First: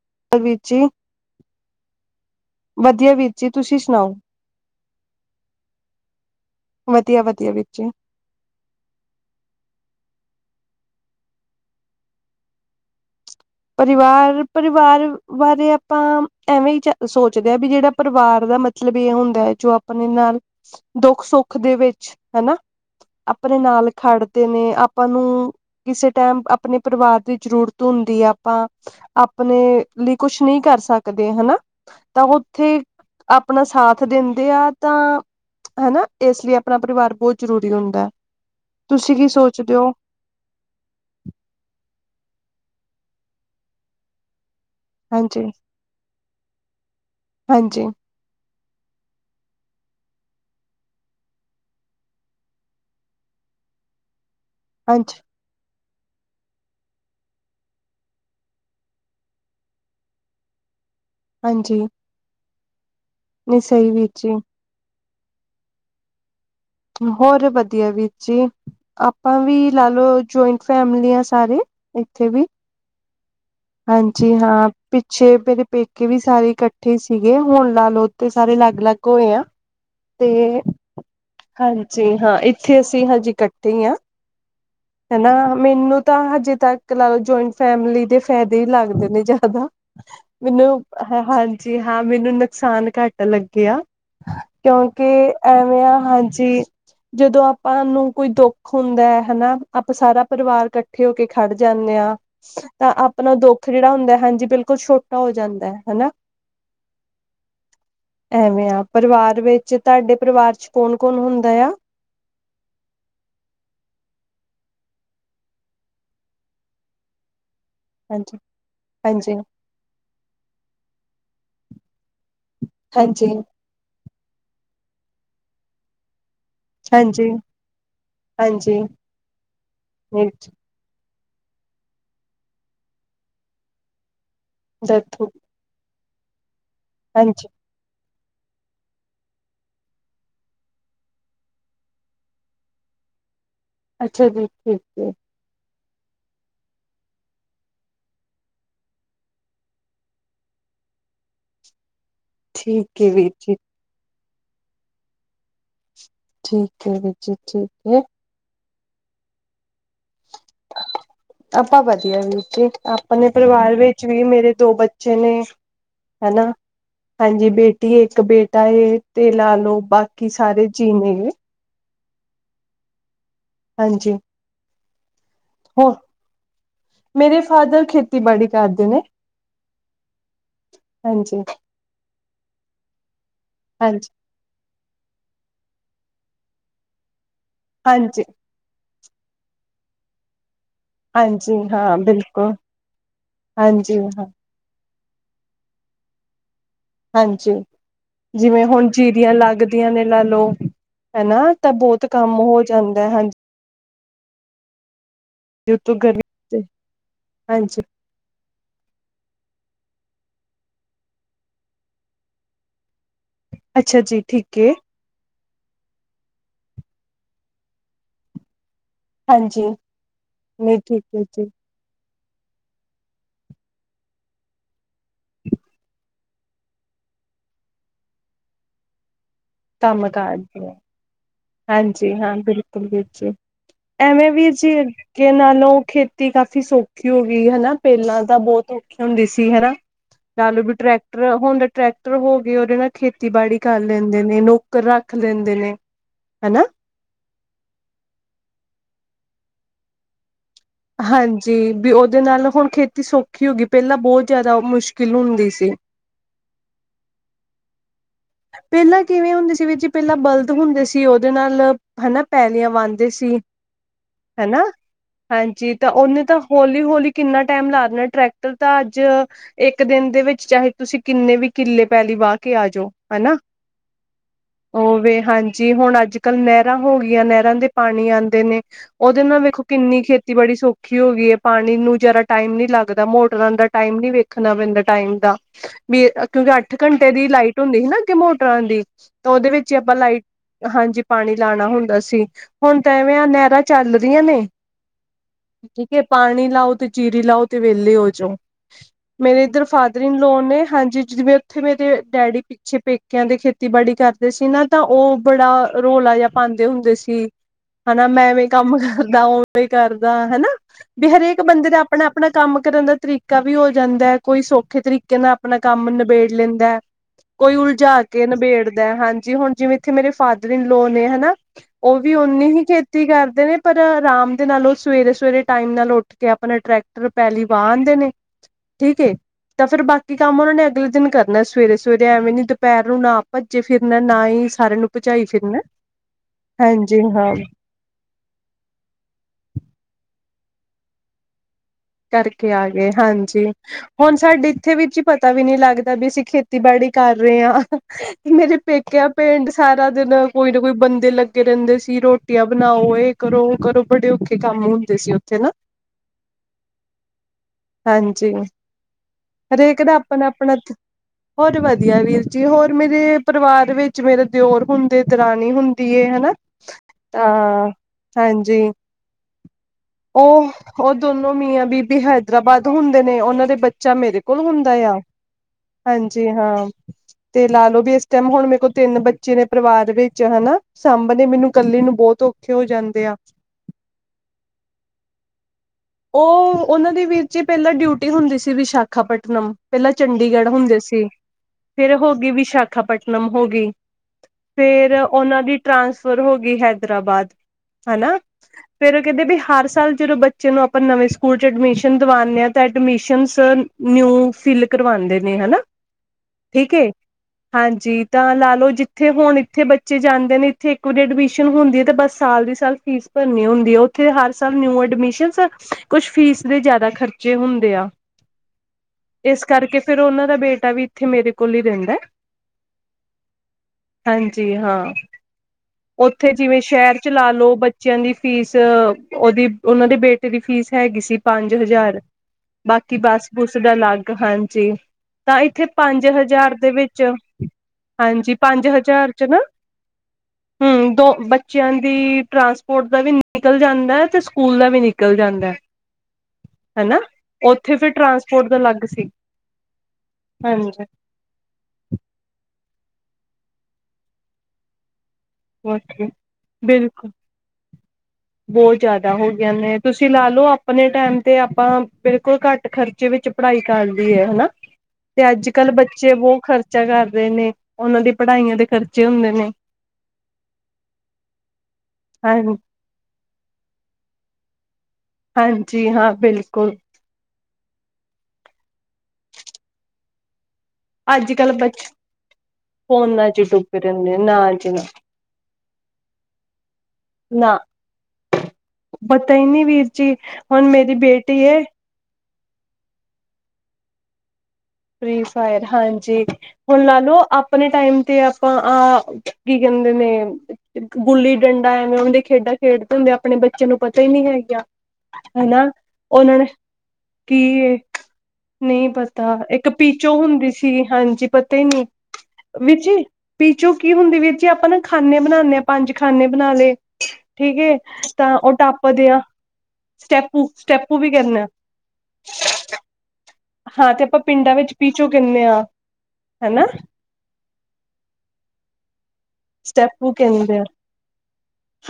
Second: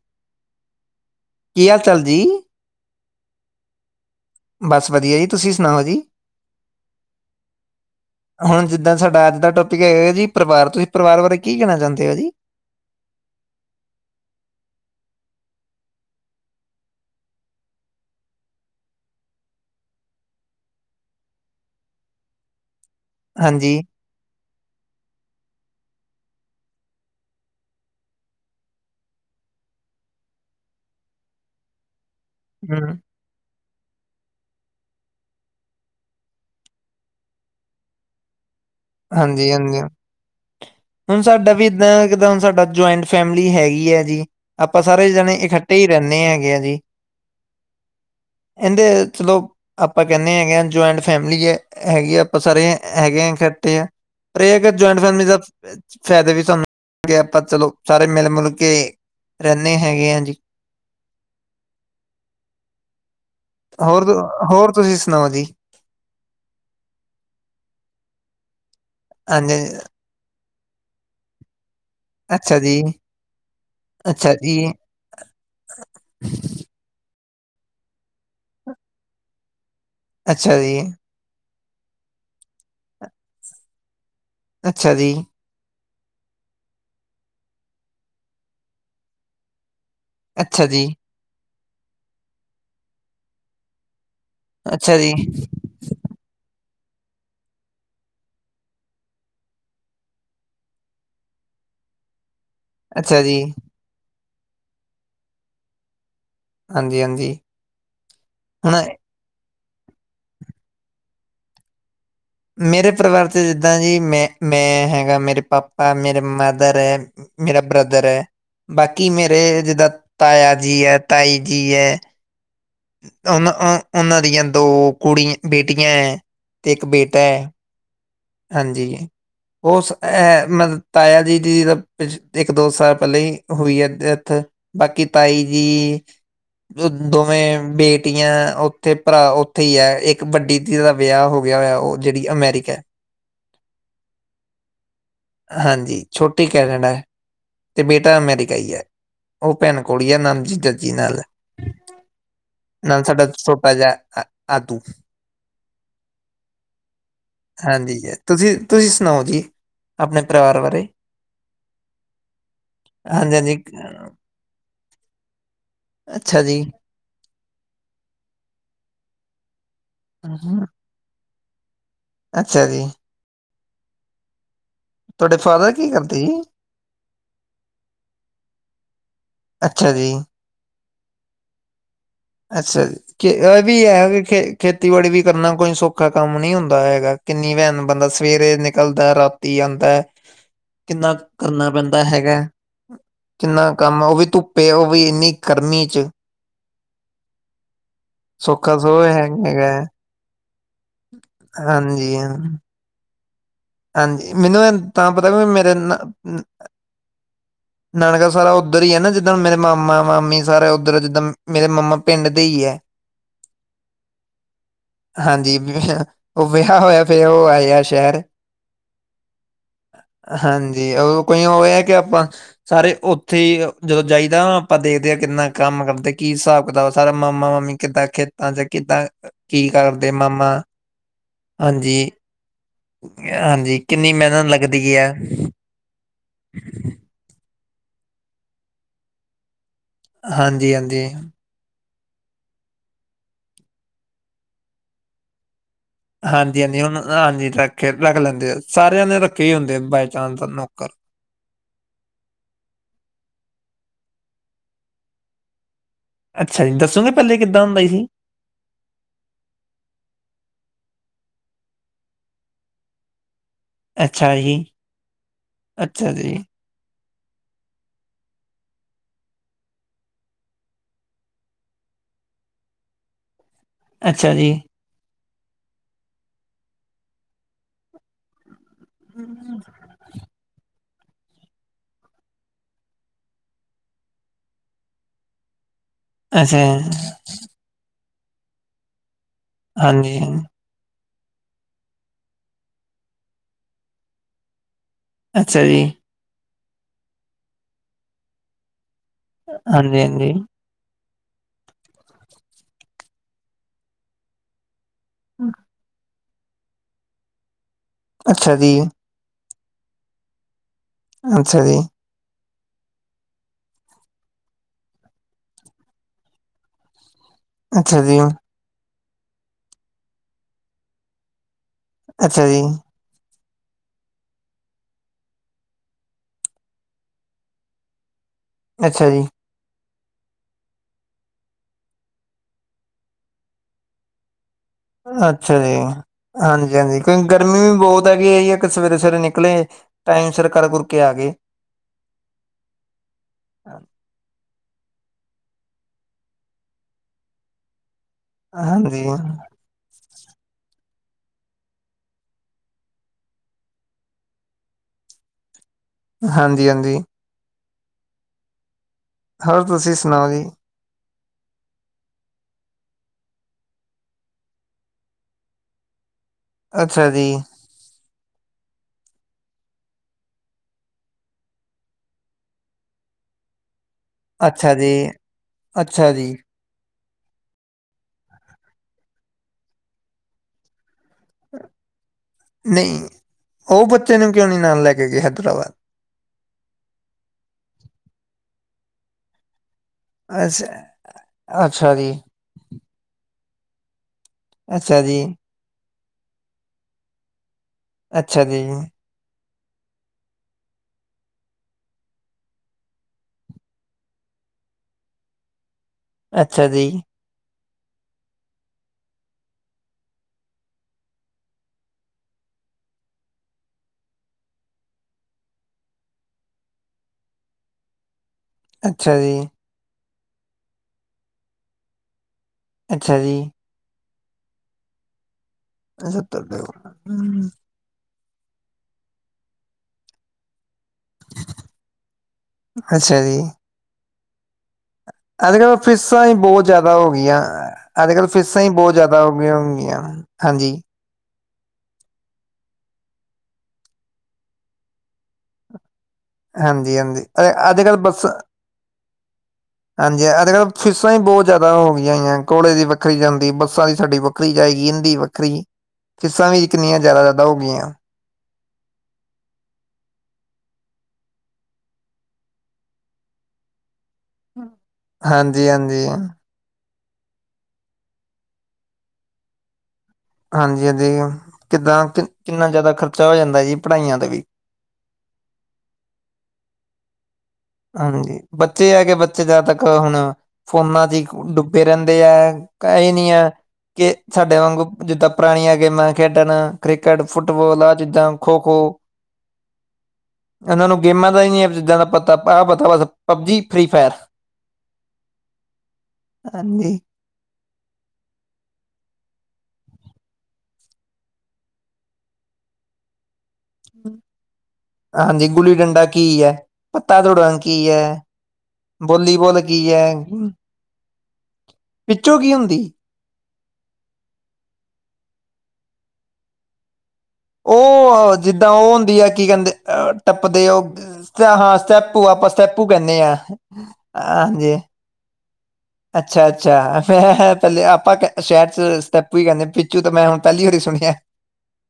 [inaudible] ਕੀ ਹਾਲ ਚਾਲ ਜੀ ਵਧੀਆ ਵੀਰ ਜੀ ਤੁਸੀਂ ਸੁਣਾਓ ਬਸ ਵਧੀਆ ਜੀ ਤੁਸੀਂ ਸੁਣਾਓ ਜੀ ਵਧੀਆ ਵਧੀਆ ਵੀਰ ਜੀ ਹੁਣ ਜਿੱਦਾਂ ਸਾਡਾ ਅੱਜ ਦਾ ਟੋਪਿਕ ਹੈਗਾ ਜੀ ਪਰਿਵਾਰ ਤੁਸੀਂ ਪਰਿਵਾਰ ਬਾਰੇ ਕੀ ਕਹਿਣਾ ਚਾਹੁੰਦੇ ਹੋ ਜੀ ਪਰਿਵਾਰ ਪਰਿਵਾਰ ਬਾਰੇ ਆਪਾਂ ਐਵੇਂ ਹੀ ਸੋਚਦੇ ਹਾਂ ਵੀ ਜਿਹੜਾ ਪਰਿਵਾਰ ਦਾ ਮਤਲਬ ਇਹ ਹੁੰਦਾ ਹੈ ਜੋ ਆਪਣੇ ਨਾਲ ਦੁੱਖ ਸੁੱਖ ਦੇ ਵਿੱਚ ਹਨਾ ਆਪਣੇ ਹਾਂਜੀ, ਨਾਲ ਖੜਦੇ ਨੇ ਆਪਾਂ ਨੂੰ ਕਿਸੇ ਟਾਈਮ ਆਪਣੇ ਪਰਿਵਾਰ ਦੀ ਜ਼ਰੂਰਤ ਹੁੰਦੀ ਆ ਆਪਾਂ ਆਪਣੇ ਲਈ ਕੁਛ ਨਹੀਂ ਕਰ ਸਕਦੇ ਹਨਾ ਤਾਂ ਉੱਥੇ ਹੂੰ, ਆਪਣਾ ਸਾਥ ਦਿੰਦੇ ਆ ਤਾਂ ਹਨਾ ਇਸ ਲਈ ਆਪਣਾ ਪਰਿਵਾਰ ਬਹੁਤ ਜ਼ਰੂਰੀ ਹੁੰਦਾ ਹੈ ਹਾਂਜੀ ਹਾਂਜੀ ਹੁਣ ਸਾਡਾ ਵੀ ਏਦਾਂ ਇੱਕਦਮ ਸਾਡਾ ਜੁਆਇੰਟ ਫੈਮਿਲੀ ਹੈਗੀ ਹੈ ਜੀ ਆਪਾਂ ਸਾਰੇ ਜਾਣੇ ਹਾਂਜੀ ਇਕੱਠੇ ਹੀ ਰਹਿੰਦੇ ਹੈਗੇ ਆ ਜੀ ਹਾਂਜੀ ਇਹਹਿੰਦੇ ਚਲੋ ਆਪਾਂ ਕਹਿੰਦੇ ਹੈਗੇ ਹਾਂ ਜੁਆਇੰਟ ਫੈਮਿਲੀ ਹੈ ਹੈਗੀ ਆ ਆਪਾਂ ਸਾਰੇ ਹੈਗੇ ਆ ਇਕੱਟੇ ਆ ਪਰ ਇਹ ਜੁਆਇੰਟ ਹਾਂਜੀ ਫੈਮਲੀ ਦਾ ਫਾਇਦਾ ਵੀ ਸਾਨੂੰ ਆਪਾਂ ਚਲੋ ਸਾਰੇ ਮਿਲ ਮਲ ਕੇ ਰੰਨੇ ਹੈਗੇ ਆ ਜੀ ਹਾਂਜੀ ਨਹੀਂ ਸਹੀ ਹੋਰ ਵੀਰ ਜੀ ਹੋਰ ਤੁਸੀਂ ਸੁਣਾਓ ਜੀ ਹੋਰ ਵਧੀਆ ਵੀਰ ਜੀ ਆਪਾਂ ਵੀ ਹਾਂਜੀ ਲਾ ਲਓ ਜਇੰਟ ਫੈਮਲੀ ਆ ਸਾਰੇ ਇੱਥੇ ਵੀ ਅੱਛਾ ਜੀ ਹਾਂਜੀ ਅੱਛਾ ਹਾਂ ਜੀ, ਪਿੱਛੇ ਮੇਰੇ ਪੇਕੇ ਵੀ ਸਾਰੇ ਇਕੱਠੇ ਸੀ ਸੀਗੇ ਹੁਣ ਲਾ ਲੋਓ ਤੇ ਸਾਰੇ ਅਲੱਗ ਅਲੱਗ ਹੋਏ ਆ ਤੇ ਅੱਛਾ ਜੀ ਹਾਂਜੀ ਹਾਂ ਇੱਥੇ ਅਸੀਂ ਹਜੇ ਇਕੱਠੇ ਹਾਂ ਅੱਛਾ ਜੀ, ਹਨਾ ਮੈਨੂੰ ਤਾਂ ਹਜੇ ਤੱਕ ਲਾ ਲਓ ਜਆਇੰਟ ਫੈਮਲੀ ਦੇ ਫਾਇਦੇ ਹੀ ਲੱਗਦੇ ਨੇ ਜ਼ਿਆਦਾ ਅੱਛਾ ਮੈਨੂੰ ਜੀ, ਹਾਂਜੀ ਹਾਂ ਮੈਨੂੰ ਨੁਕਸਾਨ ਘੱਟ ਲੱਗੇ ਆ ਅੱਛਾ ਜੀ, ਕਿਉਂਕਿ ਐਵੇਂ ਆ ਹਾਂਜੀ ਜਦੋਂ ਆਪਾਂ ਨੂੰ ਕੋਈ ਦੁੱਖ ਹੁੰਦਾ ਹੈ ਹਨਾ ਆਪਾਂ ਸਾਰਾ ਪਰਿਵਾਰ ਇਕੱਠੇ ਹੋ ਕੇ ਖੜ ਜਾਂਦੇ ਹਾਂ ਤਾਂ ਅੱਛਾ ਆਪਣਾ ਜੀ, ਦੁੱਖ ਜਿਹੜਾ ਹੁੰਦਾ ਹਾਂਜੀ ਬਿਲਕੁਲ ਛੋਟਾ ਹੋ ਜਾਂਦਾ ਹਨਾ ਹਾਂਜੀ, ਹਾਂਜੀ। ਐਵੇਂ ਹੁਣ ਆ ਪਰਿਵਾਰ ਵਿੱਚ ਜ ਤੁਹਾਡੇ ਪਰਿਵਾਰ ਚ ਕੌਣ ਕੌਣ ਹੁੰਦਾ ਆ ਮੇਰੇ ਪਰਿਵਾਰ ਚ ਜਿੱਦਾਂ ਜੀ ਮੈਂ ਮੈਂ ਹੈਗਾ ਮੇਰੇ ਪਾਪਾ ਮੇਰੇ ਮਦਰ ਹੈ ਮੇਰਾ ਬ੍ਰਦਰ ਹੈ ਹਾਂਜੀ ਬਾਕੀ ਹਾਂਜੀ ਮੇਰੇ ਜਿੱਦਾਂ ਤਾਇਆ ਜੀ ਹੈ ਤਾਈ ਜ ਹੈ ਹਾਂਜੀ ਉਹਨਾਂ ਉਹਨਾਂ ਦੀਆਂ ਦੋ ਕੁੜੀ ਬੇਟੀਆਂ ਹੈ ਤੇ ਇੱਕ ਬੇਟਾ ਹਾਂਜੀ ਹੈ ਹਾਂਜੀ ਉਹ ਮਤਲ ਤਾਇਆ ਜੀ ਦੀ ਤਾਂ ਪਿਛ ਇੱਕ ਦੋ ਸਾਲ ਪਹਿਲਾਂ ਹੀ ਹੋਈ ਹੈ ਡੈਥ ਬਾਕੀ ਦੱਸੋ ਤਾਈ ਜੀ ਹਾਂਜੀ ਦੋਵੇਂ ਬੇਟ ਟੀਆਂ ਉੱਥੇ ਭਰਾ ਉੱਥੇ ਹੀ ਹੈ ਇੱਕ ਵੱਡੀ ਧੀ ਦਾ ਵਿਆਹ ਹੋ ਗਿਆ ਹੋਇਆ ਉਹ ਜਿਹੜੀ ਅਮੈਰੀਕਾ ਅੱਛਾ ਜੀ ਠੀਕ ਜੀ। ਹਾਂਜੀ ਛੋਟੀ ਕੈਨੇਡਾ ਤੇ ਬੇਟਾ ਅਮੈਰੀਕਾ ਹੀ ਹੈ ਉਹ ਭੈਣ ਕੋਲ ਆ ਨਾਮ ਜੀ ਦੱ [unintelligible] ਜੀ ਨਾਲ ਠੀਕ ਨ ਹੈ ਸਾਡਾ ਵੀਰ ਜੀ ਛੋਟਾ ਜਿਹਾ ਆਤੂ ਠੀਕ ਏ ਜੀ। ਠੀਕ ਹਾਂਜੀ ਹੈ ਜ ਤੁਸੀਂ ਤੁਸੀਂ ਸੁਣਾਓ ਜੀ। ਆਪਣੇ ਪਰਿਵਾਰ ਬਾਰੇ ਆਪਾਂ ਵਧੀਆ ਵੀਰ ਜੀ ਆਪਣੇ ਹਾਂਜੀ ਹਾਂਜੀ ਪਰਿਵਾਰ ਵਿੱਚ ਵੀ ਮੇਰੇ ਦੋ ਬੱਚੇ ਚਨੇ ਅੱਛਾ ਜੀ। ਹਾਂਜੀ ਬੇਟੀ ਇੱਕ ਬੇਟਾ ਤੇ ਲਾ ਲਓ ਬਾਕੀ ਸਾਰੇ ਜੀ ਨੇਗੇ। ਅੱਛਾ ਜੀ। ਹਾਂਜੀ ਤੁਹਾਡੇ ਫਾਦਰ ਕੀ ਹੋਰ ਕਰਦੇ ਜੀ ਮੇਰੇ ਫਾਦਰ ਖੇਤੀਬਾੜੀ ਕਰਦੇ ਨੇ। ਅੱਛਾ ਜੀ। ਹਾਂਜੀ ਅੱਛਾ ਇਹ ਵੀ ਇਹ ਹਾਂਜੀ ਖੇ ਖੇ ਖੇਤੀਬਾੜੀ ਵੀ ਕਰਨਾ ਕੋਈ ਸੌਖਾ ਕੰਮ ਨੀ ਹੁੰਦਾ ਹੈਗਾ ਕਿੰਨੀ ਵੈਣ ਬੰਦਾ ਹਾਂਜੀ ਸਵੇਰੇ ਨਿਕਲ ਤਾ ਰਾਤੀ ਆਂਦਾ। ਕਿੰਨਾ ਹਾਂਜੀ ਕਰਨਾ ਹਾਂ ਪੈਂਦਾ ਹੈਗਾ ਬਿਲਕੁਲ ਕਿੰਨਾ ਹਾਂਜੀ ਕੰਮ ਉਹ ਹਾਂ ਵੀ ਧੁੱਪੇ ਉਹ ਵੀ ਇੰਨੀ ਗਰਮੀ 'ਚ ਹਾਂਜੀ ਜਿਵੇਂ ਸੌਖਾ ਹੁਣ ਸੋ ਹੈ ਜੀਰੀਆਂ ਹੈਗਾ ਲੱਗਦੀਆਂ ਨੇ ਨਾਲੋਂ ਹਨਾ ਤਾਂ ਬਹੁਤ ਹਾਂਜੀ ਕੰਮ ਹੋ ਜਾਂਦਾ ਹਾਂਜੀ। ਹਾਂਜੀ ਮੈਨੂੰ ਤਾਂ ਪਤਾ ਵੀ ਮੇਰੇ ਉਤੋਂ ਗਰਮੀ ਤੇ ਹਾਂਜੀ ਨਾਨਕਾ ਸਾਰਾ ਉੱਧਰ ਹੀ ਹੈ ਨਾ ਜਿੱ ਜਦਣ ਮੇਰੇ ਮਾਮਾ, ਮਾਮੀ ਸਾਰੇ ਉੱਧਰ ਜਿੱਦਾਂ ਮੇਰੇ ਮੰਮਾ ਪਿੰਡ ਦੇ ਹੀ ਹੈ। ਅੱਛਾ ਜੀ ਠੀਕ ਏ। ਹਾਂਜੀ ਉਹ ਵਿਆਹਾ ਹੋਇਆ ਫੇਰ ਉਹ ਆਇਆ ਸ਼ਹਿਰ ਹਾਂਜੀ ਨਹੀਂ ਹਾਂਜੀ ਠੀਕ ਉਹ ਹੈ ਕੋਈ ਜੀ ਹੋਆ ਕਿ ਆਪਾਂ ਸਾਰੇ ਉੱਥੇ ਜਦੋਂ ਜਾਈਦਾ ਆਪਾਂ ਦੇਖਦੇ ਹਾਂ ਕਿੰਨਾ ਕੰਮ ਕਰਦੇ ਕੀ ਹਿਸਾਬ ਕਿਤਾਬ ਸਾਰਾ ਮਾ ਮਾਮਾ- ਮਾਮੀ ਕਿੱਦਾਂ ਖੇਤਾਂ 'ਚ ਕਿੱਦਾਂ ਕੀ ਕੰਮ ਕਰਦੇ ਕਾਜ ਮਾਮਾ ਹਾਂਜੀ ਹਾਂਜੀ ਬਿਲਕੁਲ ਬਿਲਕੁਲ ਹਾਂਜੀ ਕਿੰਨੀ ਐਵੇਂ ਮਿਹਨਤ ਵੀ ਜੀ ਲੱਗਦੀ ਹੈ ਅੱਗੇ ਨਾਲੋਂ ਖੇਤੀ ਕਾਫ਼ੀ ਸੌਖੀ ਹੋ ਗਈ ਹਨਾ। ਪਹਿਲਾਂ ਤਾਂ ਬਹੁਤ ਔਖੀ ਹੁੰਦੀ ਸੀ ਹਨਾ ਲਾ ਲਓ ਹਾਂਜੀ ਵੀ ਹਾਂਜੀ ਟਰੈਕਟਰ ਹੁਣ ਟਰੈਕਟਰ ਹੋ ਗਏ ਉਹਦੇ ਨਾਲ ਖੇਤੀਬਾੜੀ ਕਰ ਲੈਂਦੇ ਨੇ ਨੌਕਰ ਰੱਖ ਲੈਂਦੇ ਨੇ। ਹਾਂਜੀ ਹਨਾ -ਹਾਂਜੀ ਹੁਣ ਹਾਂਜੀ ਰੱਖੇ ਰੱਖ ਲੈਂਦੇ ਆ ਸਾਰਿਆਂ ਨੇ ਰੱਖੇ ਹੀ ਹੁੰਦੇ ਬਾਈ ਚਾਂਸ ਨੋਕ ਹਾਂਜੀ ਵੀ ਉਹਦੇ ਨਾਲ ਹੁਣ ਖੇਤੀ ਸੌਖੀ ਹੋ ਗਈ। ਪਹਿਲਾਂ ਬਹੁਤ ਜ਼ਿਆਦਾ ਮੁਸ਼ਕਿਲ ਹੁੰਦੀ ਸੀ। ਅੱਛਾ ਜੀ ਦੱਸੋਗੇ ਪਹਿਲੇ ਕਿੱਦਾਂ ਹੁੰਦਾ ਸੀ। ਪਹਿਲਾਂ ਕਿਵੇਂ ਹੁੰਦੇ ਸੀ ਵੀ ਜੀ ਪਹਿਲਾਂ ਬਲਦ ਹੁੰਦੇ ਸੀ ਉਹਦੇ ਨਾਲ ਹਨਾ ਪੈਲੀਆਂ ਵਾਂਦੇ ਸੀ। ਅੱਛਾ ਹਨਾ ਜੀ ਹਾਂਜੀ ਤਾਂ ਅੱਛਾ ਉਹਨੇ ਜੀ ਤਾਂ ਹੌਲੀ ਹੌਲੀ ਕਿੰਨਾ ਟਾਈਮ ਲਾ ਦੇਣਾ ਟਰੈਕਟਰ ਤਾਂ ਅੱਜ ਇੱਕ ਦਿਨ ਦੇ ਵਿੱਚ ਚਾਹੇ ਤੁਸੀਂ ਕਿੰਨੇ ਵੀ ਕਿੱਲੇ ਪੈਲੀ ਵਾ ਕੇ ਆ ਜਾਓ ਹਨਾ। ਅੱਛਾ ਜੀ। ਉਹਵੇ ਹਾਂਜੀ ਹੁਣ ਅੱਜ ਕੱਲ੍ਹ ਨਹਿਰਾਂ ਹੋ ਗਈਆਂ ਨਹਿਰਾਂ ਦੇ ਪਾਣੀ ਆਉਂਦੇ ਨੇ। ਉਹਦੇ ਨਾਲ ਵੇਖੋ ਕਿੰਨੀ ਖੇਤੀਬਾੜੀ ਸੌਖ ਰਖੀ ਹੋ ਗਈ ਹੈ। ਪਾਣੀ ਨੂੰ ਜਦਾ ਟਾਈਮ ਨੀ ਲੱਗਦਾ। ਮੋਟਰਾਂ ਦਾ ਟਾਈਮ ਨੀ ਵੇਖਣਾ ਪੈਂਦਾ ਟਾਈਮ ਦਾ ਵੀ ਕਿਉਂਕਿ ਅੱਛਾ ਅੱਠ ਘੰਟੇ ਦੀ ਲਾਈਟ ਹੁੰਦੀ ਸੀ, ਨਾ ਅੱਗੇ ਮੋਟਰਾਂ ਦੀ ਤਾਂ, ਉਹਦੇ ਵਿੱਚ ਹੀ ਆਪਾਂ ਹਾਂਜੀ ਲਾਈਟ ਹਾਂਜੀ! ਪਾਣੀ ਲਾਉਣਾ ਹੁੰਦਾ ਸੀ ਹੁਣ ਤਾਂ ਐਵੇਂ ਆ ਨਹਿਰਾਂ ਚੱਲ ਰਹੀਆਂ ਨੇ ਅੱਛਾ ਜੀ ਠੀਕ ਹੈ ਪਾਣੀ ਲਾਓ ਤੇ ਚੀਰੀ ਲਾਓ ਤੇ ਵਿਹਲੇ ਹੋਜੋ। ਮੇਰੇ ਇੱਧਰ ਫਾਦਰ ਹਾਂਜੀ ਇਨ ਹਾਂਜੀ ਲੋਨ ਨੇ ਹਾਂਜੀ ਜਿਵੇਂ ਉੱਥੇ ਮੇਰੇ ਡੈਡੀ ਪਿੱਛੇ ਪੇਕਿਆਂ ਦੇ ਖੇਤੀਬਾੜੀ ਕਰਦੇ ਸੀ, ਨਾ ਤਾਂ ਉਹ ਬੜਾ ਰੋਲਾ ਜਿਹਾ ਪਾਉਂਦੇ ਹੁੰਦੇ ਸੀ। ਹਨਾ ਮੈਂਵੇਂ ਅੱਛਾ ਕੰਮ ਜੀ ਕਰਦਾ ਉਵੇਂ ਕਰਦਾ, ਹਨਾ! ਵੀ ਹਰੇਕ ਅੱਛਾ ਬੰਦੇ ਜੀ, ਦਾ ਆਪਣਾ ਆਪਣਾ ਕੰਮ ਕਰਨ ਦਾ ਤਰੀਕਾ ਵੀ ਹੋ ਜਾਂਦਾ ਹੈ ਕੋਈ ਸੌਖੇ ਤਰੀਕੇ ਨਾਲ ਆਪਣਾ ਕੰਮ ਨਿਬੇੜ ਲੈਂਦਾ। ਕੋਈ ਅੱਛਾ ਉਲਝਾ ਜੀ, ਕੇ ਨਿਬੇੜਦਾ ਹਾਂਜੀ, ਹੁਣ ਜਿਵੇਂ ਇੱਥੇ ਮੇਰੇ ਫਾਦਰ ਇਨਲੋ ਨੇ ਹਨਾ ਉਹ ਵੀ ਅੱਛਾ ਓਨੀ ਜੀ, ਹੀ ਖੇਤੀ ਕਰਦੇ ਨੇ। ਪਰ ਆਰਾਮ ਦੇ ਨਾਲ, ਉਹ ਸਵੇਰੇ ਸਵੇਰੇ ਟਾਈਮ ਨਾਲ ਉੱਠ ਕੇ ਆਪਣਾ ਟਰੈਕਟਰ ਪਹਿਲੀ ਵਾਹ ਆਦੇ ਨੇ। ਠੀਕ ਅੱਛਾ ਏ, ਜੀ, ਤਾਂ ਫੇਰ ਬਾਕੀ ਕੰਮ ਉਹਨਾਂ ਨੇ ਅਗਲੇ ਦਿਨ ਕਰਨਾ ਸਵੇਰੇ ਸਵੇਰੇ, ਐਵੇਂ ਨੀ ਪੈਰ ਨੂੰ ਨਾ ਭੱਜੇ ਫਿਰਨ ਨਾ ਹੀ ਗੱਲ ਕਰੀਏ ਹਨ । ਅੱਛਾ ਜੀ ਹਾਂਜੀ ਹਾਂਜੀ ਕਿਉਂਕ ਗਰਮੀ ਵੀ ਬਹੁਤ ਹੈਗੀ ਹੈ ਜ ਹੈ ਕਿ ਸਵੇਰੇ ਸਵੇਰੇ ਨਿਕਲੇ ਜਾਂਦਾ ਹਨ। ਟਾਈਮ ਸਿਰ ਕਰ ਕੁਰ ਕੇ ਆ ਗਏ ਸਨ। ਕਰਕੇ ਆ ਗਏ ਹਾਂਜੀ ਹੁਣ ਸਾਡੇ ਇੱਥੇ ਵੀ ਕੰਮ ਕਰਨਾ ਪੈਂਦਾ ਹਨ। ਪਤਾ ਵੀ ਨਹੀਂੀ ਲੱਗਦਾ ਵੀ ਅਸੀਂ ਖੇਤੀਬਾੜੀ ਕਰ ਰਹੇ ਹਾਂ ਅਤਾ ਇਹ ਕੰਮ ਸਾਡੀ ਜ਼ਮੀਨ ਨਾਲ ਜੁੜਿਆ ਹਨ। ਮੇਰੇ ਹਾਂਜੀ, ਪੇਕਿਆ ਪਿੰਡ ਸਾਰਾ ਦਿਨ ਘੁੰਮ ਫਿਰ ਦੇ ਹਨ। ਕੋਈ ਨਾ ਕੋਈ ਬੰਦੇ ਲੱਗੇ ਰਹਿੰਦੇ ਸੀ ਰੋਟੀਆਂ ਬਣਾਓ ਇਹ ਕਰੋ ਉਹ ਕਰੋ ਬੜੇ ਔਖੇ ਕੰਮ ਹੁੰਦੇ ਸੀ ਉੱਥੇ ਅਤਾ ਖਤੀ ਬਣਦੀ ਹਨ। ਹੈਨਾ ਹਾਂਜੀ ਹਾਂਜੀ ਹਾਂਜੀ ਹੋਰ ਹਰੇਕ ਤੁਸੀਂ ਦਾ ਆਪਣਾ ਸੁਣਾਓ ਜੀ? ਆਪਣਾ ਹੁੰਦਾ ਹਨ । ਹੋਰ ਵਧੀਆ ਵੀਰ ਜੀ ਹੋਰ ਮੇਰੇ ਪਰਿਵਾਰ ਵਿੱਚ ਮੇਰੇ ਦਿਓਰ ਹੁੰਦੇ ਦ ਰਾਣੀ ਹੁੰਦੀ ਏ ਹਨਾ। ਅੱਛਾ ਜੀ, ਤਾਂ ਹਾਂਜੀ ਉਹ ਉਹ ਦੋਨੋ ਕੰਮ ਕਰਦਾ ਹਨ। ਮੀਆਂ ਬੀਬੀ ਹੈਦਰਾਬਾਦ ਹੁੰਦੇ ਨੇ ਉਹਨਾਂ ਦੇ ਬੱਚੇ ਕੱਲ੍ਹ ਇਹ ਗਿਆ ਹਨ। ਬੱਚਾ ਮੇਰੇ ਕੋਲ ਹੁੰਦਾ ਅੱਛਾ ਆ ਜੀ, ਅੱਛਾ ਹਾਂਜੀ ਜੀ ਹਾਂ ਕਿ ਗੱਲ ਹਾ। ਤੇ ਲਾ ਲੋ ਵੀ ਇਸ ਟਾਈਮ ਹੁਣ ਮੇਰੇ ਕੋਲ ਤਿੰਨ ਬੱਚੇ ਨੇ ਪਰਿਵਾਰ ਵਿੱਚ ਹਨਾ ਤੇ ਤੇਰਾ ਕੋਲ ਕਿੰਨਾ ਨਾ। ਸਾਂਭਣੇ ਮੈਨੂੰ ਕੱਲੇ ਨੂੰ ਬਹੁਤ ਔਖੇ ਹੋ ਨਹੀਂ ਜਾਂਦੇ ਆ । ਉਹ ਬੱਚੇ ਨੂੰ ਕਿਉਂ ਨੀ ਨਾਲ ਲੈ ਕੇ ਗਏ ਹੈਦਰਾਬਾਦ ਮਿਲ ਜਾਂਦਾ ਹਨ। ਉਹ ਉਹਨਾਂ ਦੇ ਵੀਰ ਹੀ ਪਹਿਲਾਂ ਡਿਊਟੀ ਹੁੰਦੀ ਸੀ ਵਿਸ਼ਾਖਾਪਟਨਮ ਵਿਚ ਬਦਲਾਅ ਮਿਲ ਜਾਂਦਾ ਹਨ। ਪਹਿਲਾਂ ਚੰਡੀਗੜ੍ਹ ਅੱਛਾ, ਹੁੰਦੇ ਸੀ ਅੱਛਾ ਫਿਰ ਜੀ, ਹੋ ਗਈ ਵਿਸ਼ਾਖਾਪਟਨਮ ਹੋ ਗਈ ਫੇਰ ਅੱਛਾ ਜੀ, ਉਹਨਾਂ ਦੀ ਟ੍ਰਾਂਸਫਰ ਹੋ ਗਈ ਹੈਦਰਾਬਾਦ ਵਿੱਚ ਜਿਸ ਲੀਏ ਉਹ ਆਪਣੀ ਸਿਟੀ ਛੋੜ ਦਿੱਤੇ। ਹਨਾ ਅੱਛਾ ਜੀ, ਫੇਰ ਉਹ ਕਹਿੰਦੇ ਵੀ ਹਰ ਸਾਲ ਜਦੋਂ ਬੱਚੇ ਨੂੰ ਮਿਲ ਜਾਂਦਾ ਬਹੁਤ ਖੁਸ਼ ਹੁੰਦਾ ਹਨ। ਆਪਾਂ ਨਵੇਂ ਸਕੂਲ ਚ ਅਡਮਿਸ਼ਨ ਦਵਾਦੇ ਹ ਤੇ ਅਡਮਿਸ਼ਨ ਨਿਊ ਫਿਲ ਕਰਵਾਦੇ ਨੇ ਹਨਾ ਅਤੇ ਨਵਾ ਸਕੂਲ ਚ ਜਾਣ ਪੈਂਦਾ ਸੀ। ਅੱਛਾ ਜੀ ਤੁਸੀ ਦਸੋ। ਹਾਂਜੀ ਤਾਂ ਲਾ ਲਓ ਜਿੱਥੇ ਹੁਣ ਇੱਥੇ ਬੱਚੇ ਜਾਂਦੇ ਨੇ ਇੱਥੇ ਇੱਕ ਵਾਰੀ ਐਡਮਿਸ਼ਨ ਹੁੰਦੀ ਹੈ ਤੇ ਬਸ ਸਾਲ ਦੀ ਬਰਬਾਦੀ ਹੁੰਦੀ ਹਨ। ਸਾਲ ਫੀਸ ਭਰਨੀ ਹੁੰਦੀ ਹੈ ਉੱਥੇ ਹਰ ਸਾਲ ਨਿਊ ਐਡਮਿਸ਼ਨ ਮਿਲਦਾ ਹਨ। ਕੁਛ ਫੀਸ ਦੇ ਜ਼ਿਆਦਾ ਖ਼ਰਚੇ ਹੁੰਦੇ ਆ ਅੱਛਾ ਇਸ ਜੀ, ਕਰਕੇ ਫਿਰ ਉਹਨਾਂ ਦੀਆਂ ਕੀਮਤਾਂ ਮਿਲਦੀ ਹਨ। ਦਾ ਬੇਟਾ ਵੀ ਇੱਥੇ ਮੇਰੇ ਕੋਲ ਹੀ ਰਹਿੰਦਾ ਹਾਂਜੀ ਹਾਂਜੀ ਮੈਨੂੰ ਪਤਾ ਹੈ ਅੱਛਾ ਜੀ ਹਾਂਜੀ ਹਾਂ ਉੱਥੇ ਜਿਵੇਂ ਸ਼ਹਿਰ ਚ ਲਾ ਲਓ ਬੱਚਿਆਂ ਦੀ ਪੜਾਈ ਕਿਹਾ ਚਲਦੀ ਨਾ। ਫੀਸ ਉਹਦੀ ਉਹਨਾਂ ਦੇ ਬੇਟੇ ਦੀ ਫੀਸ ਕਿੰਨਾ ਸੀ। ਹੈਗੀ ਸੀ ਪੰਜ ਹਜ਼ਾਰ ਬਾਕੀ ਅੱਛਾ ਬੱਸ ਜੀ। ਬੁੱਸ ਦਾ ਅਲੱਗ ਹਾ ਜੀ ਬਸ ਦਾ ਅਲਗ ਸੀ। ਅੱਜ ਕਲ੍ਹ ਫੀਸਾਂ ਹੀ ਬਹੁਤ ਜਿਆਦਾ ਹੋਗਆਂ ਅੱਜ ਕਲ ਹਾਂਜੀ ਫੀਸਾਂ ਹੀ ਪੰਜ ਬਹੁਤ ਹਜ਼ਾਰ ਜਿਆਦਾ ਚ ਨਾ ਹੋਗੀਆਂ ਹਾਂਜੀ ਸਕੂਲ ਦਾ ਹਰ ਕੰਮ ਪੈਸੇ ਤੇ ਬਿਨਾ ਨੂੰ ਹੁੰਦਾ। ਹਾਂਜੀ ਕਹਿੰਦੇ ਨਾ ਘਰ ਹੂੰ ਦੋ ਸਾਰਾ । ਬੱਚਿਆਂ ਦੀ ਟਰਾਂਸਪੋਰਟ ਦਾ ਵੀ ਨਿਕਲ ਜਾਂਦਾ ਹੈ ਤੇ ਸਕੂਲ ਦਾ ਵੀ ਨਿਕਲ ਜਾਂਦਾ ਹੈ ਇਹ ਬਹੁਤ ਜ਼ਰੂਰੀ ਹੈ। ਹਾਂਜੀ ਹਾਂਜੀ ਅੱਜ ਕੱਲ੍ਹ ਬੱਸ ਬਹੁਤ ਲੇਟ ਮਿਲਦੀ ਟਰਾਂਸਪੋਰਟ ਦਾ ਅਲੱਗ ਸੀ ਨੇ। ਹਾਂਜੀ ਅੱਜ ਕੱਲ੍ਹ ਫੀਸਾਂ ਹੀ ਬਹੁਤ ਜਿਆਦਾ ਹੋ ਗਈਆਂ ਕੋੋਲੇ ਦੀ ਵੱਖਰੀ ਜਾਂਦੀ ਬੱਸਾਂ ਦੀ ਸਾਡੀ ਵੱਖਰੀ ਜਾਏਗੀ ਇਦੀ ਵਰੀ ਸਾਹੇ ਲਏ ਸੀ। ਵੱਖਰੀ ਹਾਂਜੀ ਫਿਸਾਂ ਵੀ ਕਿੰਨੀਆਂ ਬਿਲਕੁਲ ਜ਼ਿਆਦਾ ਜ਼ਿਆਦਾ ਹੋ ਗਈਆਂ ਸਨ। ਬਹੁਤ ਜਿਆਦਾ ਹੋ ਗਈ ਆ ਨੇ ਤੁਸੀਂ ਲਾ ਲਓ ਆਪਣੇ ਟਾਈਮ ਤੇ ਆਪਾਂ ਬਿਲਕੁਲ ਘੱਟ ਖਰਚੇ ਵਿੱਚ ਪੜ੍ਹਾਈ ਕਰਦੀ ਹੈ ਹਨਾ ਤੇ ਅੱਜ ਹਾਂਜੀ ਕੱਲ ਹਾਂਜੀ ਬੱਚੇ ਬਹੁਤ ਖਰਚਾ ਕਰਦੇ ਨੇ। ਦੇ ਨੇ ਉਹਨਾਂ ਦੀ ਪੜ੍ਹਾਈਆਂ ਦੇ ਖਰਚੇ ਹੁੰਦੇ ਨੇ। ਹਾਂਜੀ ਹਾਂਜੀ ਕਿੱਦਾਂ ਕਿ ਹਾਂ ਕਿੰਨਾ ਜ਼ਿਆਦਾ ਖ਼ਰਚਾ ਹੋ ਜਾਂਦਾ ਜੀ ਪੜ੍ਹਾਈਆਂ ਤੇ ਵੀ। ਹਾਂਜੀ ਹਾਂ, ਬਿਲਕੁਲ । ਹਾਂਜੀ ਬੱਚੇ ਹੈ ਕੇ ਬੱਚੇ ਜ ਤੱਕ ਹੁਣ। ਫੋਨਾਂ ਚ ਹੀ ਅੱਜ ਕੱਲ੍ਹ ਡੁੱਬੇ ਬੱਚੇ ਰਹਿੰਦੇ ਹੈ ।ਇਹ ਫੋਨਾਂ ਨੀ ਚ ਹੈ, । ਡੁੱਬੇ ਰਹਿੰਦੇ ਕਿ ਨੇ। ਨਾ ਸਾਡੇ ਜੀ ਨਾ ਵਾਂਗੂ ਜਿੱਦਾਂ ਪ ਪੁਣੀਆਂ ਗੇਮਾਂ ਖੇਡਣਾ ਕ੍ਰਿਕਟ, ਨਾ ਫੁੱਟਬਾਲ ਆਹ ਚੀਜਾਂ ਖੋ ਖੋ ਪਤਾ ਹੀ ਨਹੀਂ ਵੀਰ ਜੀ । ਹੁਣ ਇਹਨਾਂ ਮੇਰੀ ਨੂੰ ਗੇਮਾਂ ਦਾ ਬੇਟੀ ਹੀ ਨਹੀਂ ਹੈ ਜਿੱਦਾਂ ਦਾ ਪਤਾ ਆ ਪਤਾ ਬਸ PUBG Free Fire. Free Fire ਹਾਂਜੀ ਹੁਣ ਲਾ ਹਾਂਜੀ ਲੋ ਆਪਣੇ ਟਾਈਮ ਤੇ ਆਪਾਂ ਆ ਗ ਕੀ ਕਹਿੰਦੇ ਨੇ ਗੁੱਲੀ ਡੰਡਾ ਐਵੇਂ ਉਹਦੇ ਖੇਡਾਂ ਖੇਡਦੇ ਹੁੰਦੇ ਆਪਣੇ ਬੱ ਬੱਚੇ ਨੂੰ ਪਤਾ ਹੀ ਨਹੀਂ ਹੈ ਕਿਆ। ਹਾਂਜੀ ਹਨਾ ਗੁੱਲੀ ਡੰਡਾ ਕੀ ਉਹਨਾਂ ਨੇ ਹੈ ਪੱਤਾ ਕੀ ਦੌੜਨ ਏ ਹੈ ਨਹੀਂ ਪਤਾ ਵੋਲੀਬੋਲ ਇੱਕ। ਕੀ ਹੈ ਕਪੀਚੋ ਹੁੰਦੀ ਸੀਗੀ ਹਾਂਜੀ ਪਤਾ ਹੀ ਨਹੀਂ। ਪਿੱਚੋ ਕੀ ਵੀਰ ਜੀ ਹੁੰਦੀ ਹੀਮ ਪੀਚੋਂ ਕੀ ਹੁੰਦੀ ਵਿੱਚ ਹੀ ਆਪਾਂ ਨਾ ਖਾਨੇ ਬਣਾਉਦੇ ਹਾਂ ਪੰਜ। ਖਾਨੇ ਬਣਾ ਲਏ। ਠੀਕ ਏ ਉਹ ਤਾਂ ਜਿੱਦਾਂ ਉਹ ਟੱਪਦੇ ਹੁੰਦੀ ਆ ਕੀ ਕਹਿੰਦੇ ਅ ਸਟੈਪੂ ਟੱਪਦੇ ਉਹ ਸਟੈਪੂ ਵੀ ਕਹਿੰਦੇ ਹਾਂ ਸਟੈਪੂ। ਸਟੈਪੂ ਆਪੂ ਕਹਿੰਦੇ ਆ। ਹਾਂ ਤੇ ਆਪਾਂ ਪਿੰਡਾਂ ਹਾਂਜੀ ਵਿੱਚ ਪੀਚੋਂ ਕਿੰਨੇ ਆ। ਅੱਛਾ ਅੱਛਾ ਮੈਂ ਪਹਿਲੇ ਆਪਾਂ ਸ਼ਹਿਰ ਚ। ਆਪ ਹੀ ਕਹਿੰਦੇ ਪਿੱਚੋਂ ਤਾਂ ਸਟੈਪੂ ਮੈਂ ਹੁਣ ਕਹਿੰਦੇ ਪਹਿਲੀ ਵਾਰੀ ਸੁਣਿਆ।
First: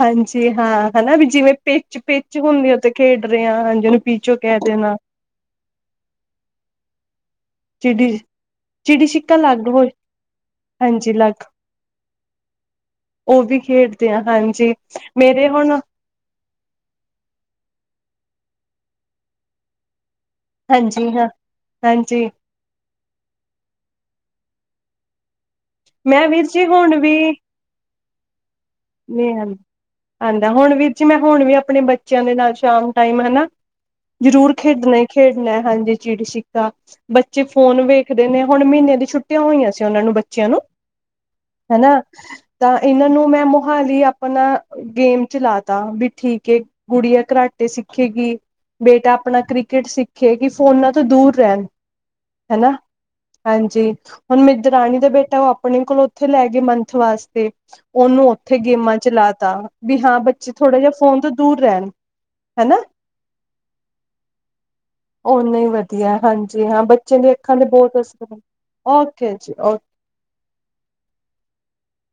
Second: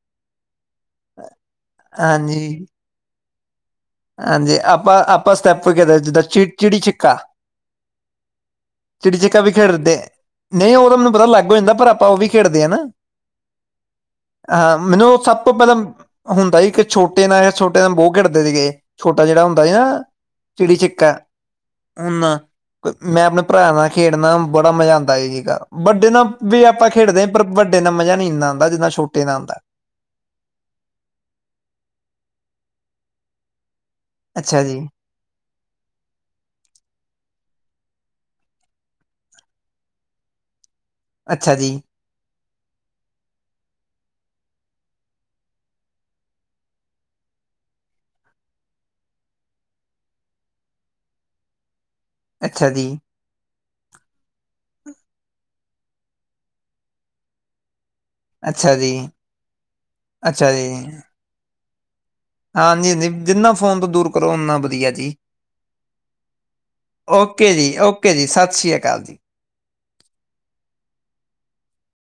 ਹਾਂਜੀ ਹਾਂ, ਹੈ ਨਾ ਵੀ ਜਿਵੇਂ ਪਿਚ ਪਿਚ ਹਾਂਜੀ ਹੁੰਦੀ ਉਥੇ ਖੇਡ ਰਹੇ ਹ ਹਾਂ ਜਿ ਉਹਨੂੰ ਪਿਚੋ ਕਹਿ। ਹਾਂਜੀ ਦੇਣਾ ਆਪਾਂ ਆਪਾਂ ਸਟੈਪੂ ਜਿੱਦਾਂ ਚਿ ਚਿੜੀ ਛਿੱਕਾ। ਚਿੜੀ। ਚਿੜੀ ਛਿੱਕਾ ਛਿਕਾ ਵੀ ਅਲੱਗ ਹੋ ਖੇਡਦੇ ਨਹੀਂ ਉਹ ਤਾਂ ਮੈਨੂੰ ਪਤਾ ਅਲੱਗ ਹੋ ਜਾਂਦਾ ਪਰ ਆਪਾਂ ਉਹ ਵੀ ਖੇਡਦੇ ਹਾਂ। ਉਹ ਵੀ ਖੇਡਦੇ ਆ ਹਾਂਜੀ ਹਾਂ ਮੈਨੂੰ ਸਭ ਮੇਰੇ ਤੋਂ ਹੁਣ ਪਹਿਲਾਂ ਹੁੰਦਾ ਸੀ ਕਿ ਛੋਟੇ ਨਾਲ ਜਾਂ ਛੋਟੇ ਨਾਲ। ਬਹੁਤ ਖੇਡਦੇ ਸੀਗੇ ਛੋਟਾ ਜਿਹੜਾ ਹੁੰਦਾ ਸੀ ਨਾ। ਚਿੜੀ ਹਾਂਜੀ ਛਿੱਕਾ ਹਾਂ ਹੁਣ ਹਾਂਜੀ ਮੈਂ । ਖੇਡਣਾ ਬੜਾ ਮਜ਼ਾ ਆਂਦਾ ਸੀਗਾ। ਵੱਡੇ ਮੈਂ ਨਾਲ ਵੀਰ ਵੀ ਜੀ ਆਪਾਂ ਹੁਣ ਖੇਡਦੇ ਹਾਂ ਪਰ ਵੱਡੇ ਦਾ ਮਜ਼ਾ ਨਹੀਂ ਇੰਨਾ ਆਉਂਦਾ ਜਿੱਦਾਂ। ਨਹੀ ਹੁੰਦਾ ਹੁਣ ਵੀਰ ਜੀ ਮੈਂ ਹੁਣ ਵੀ ਆਪਣੇ ਬੱਚਿਆਂ ਦੇ ਨਾਲ ਸ਼ਾਮ ਟਾਈਮ ਹਨਾ। ਜ਼ਰੂਰ ਅੱਛਾ ਜੀ ਖੇਡਣਾ ਖੇਡਣਾ ਹਾਂਜੀ ਚਿੜੀ ਛਿੱਕਾ ਬੱਚੇ। ਫੋਨ ਵੇਖਦੇ ਨੇ ਹੁਣ ਮਹੀਨੇ ਦੀ ਛੁੱਟੀਆਂ ਹੋਈਆਂ ਸੀ ਉਹਨਾਂ ਨੂੰ ਬੱਚਿਆਂ ਨੂੰ। ਅੱਛਾ ਜੀ ਹਨਾ ਤਾਂ ਇਹਨਾਂ ਨੂੰ ਮੈਂ। ਲਈ ਆਪਣਾ ਗੇਮ ਚਲਾ ਤਾ ਵੀ ਠੀਕ ਆ ਕੁੜੀ ਆ ਕਰਾਟੇ ਸਿੱਖੇਗੀ। ਬੇਟਾ ਆਪਣਾ ਕ੍ਰਿਕਟ ਸਿੱਖੇ ਕਿ ਫੋਨਾਂ ਤੋਂ ਦੂਰ ਰਹਿਣ। ਹੈ ਅੱਛਾ ਨਾ ਜੀ, ਹਾਂਜੀ ਹੁਣ ਮੇਰੀ ਦਰਾਣੀ ਦਾ ਬੇਟਾ ਉਹ ਆਪ। ਆਪਣੇ ਕੋਲੋਂ ਉੱਥੇ ਲੈ ਗਏ ਮੰਥ ਵਾਸਤੇ ਉਹਨੂੰ ਉੱਥੇ ਅੱਛਾ ਗੇਮਾਂ ਜੀ, ਚਲਾ ਤਾ ਵੀ ਹਾਂ ਬੱਚੇ ਥੋੜਾ ਜਿਹਾ ਫੋਨ ਤੋਂ ਦੂਰ ਰਹਿਣ। ਹਨਾ ਹਾਂਜੀ ਹਾਂਜੀ ਜਿੰਨਾ ਫੋਨ ਤੋਂ ਦੂਰ ਕਰੋ ਓਨਾ ਵਧੀਆ ਜੀ। ਓਨਾ ਹੀ ਵਧੀਆ ਹਾਂਜੀ ਹਾਂ ਬੱਚਿਆਂ ਦੀ ਓਕੇ ਅੱਖਾਂ ਤੇ ਜੀ ਬਹੁਤ ਓਕੇ ਜੀ ਅਸਰ ਸਤਿ ਸ੍ਰੀ ਅਕਾਲ ਜੀ। Okay okay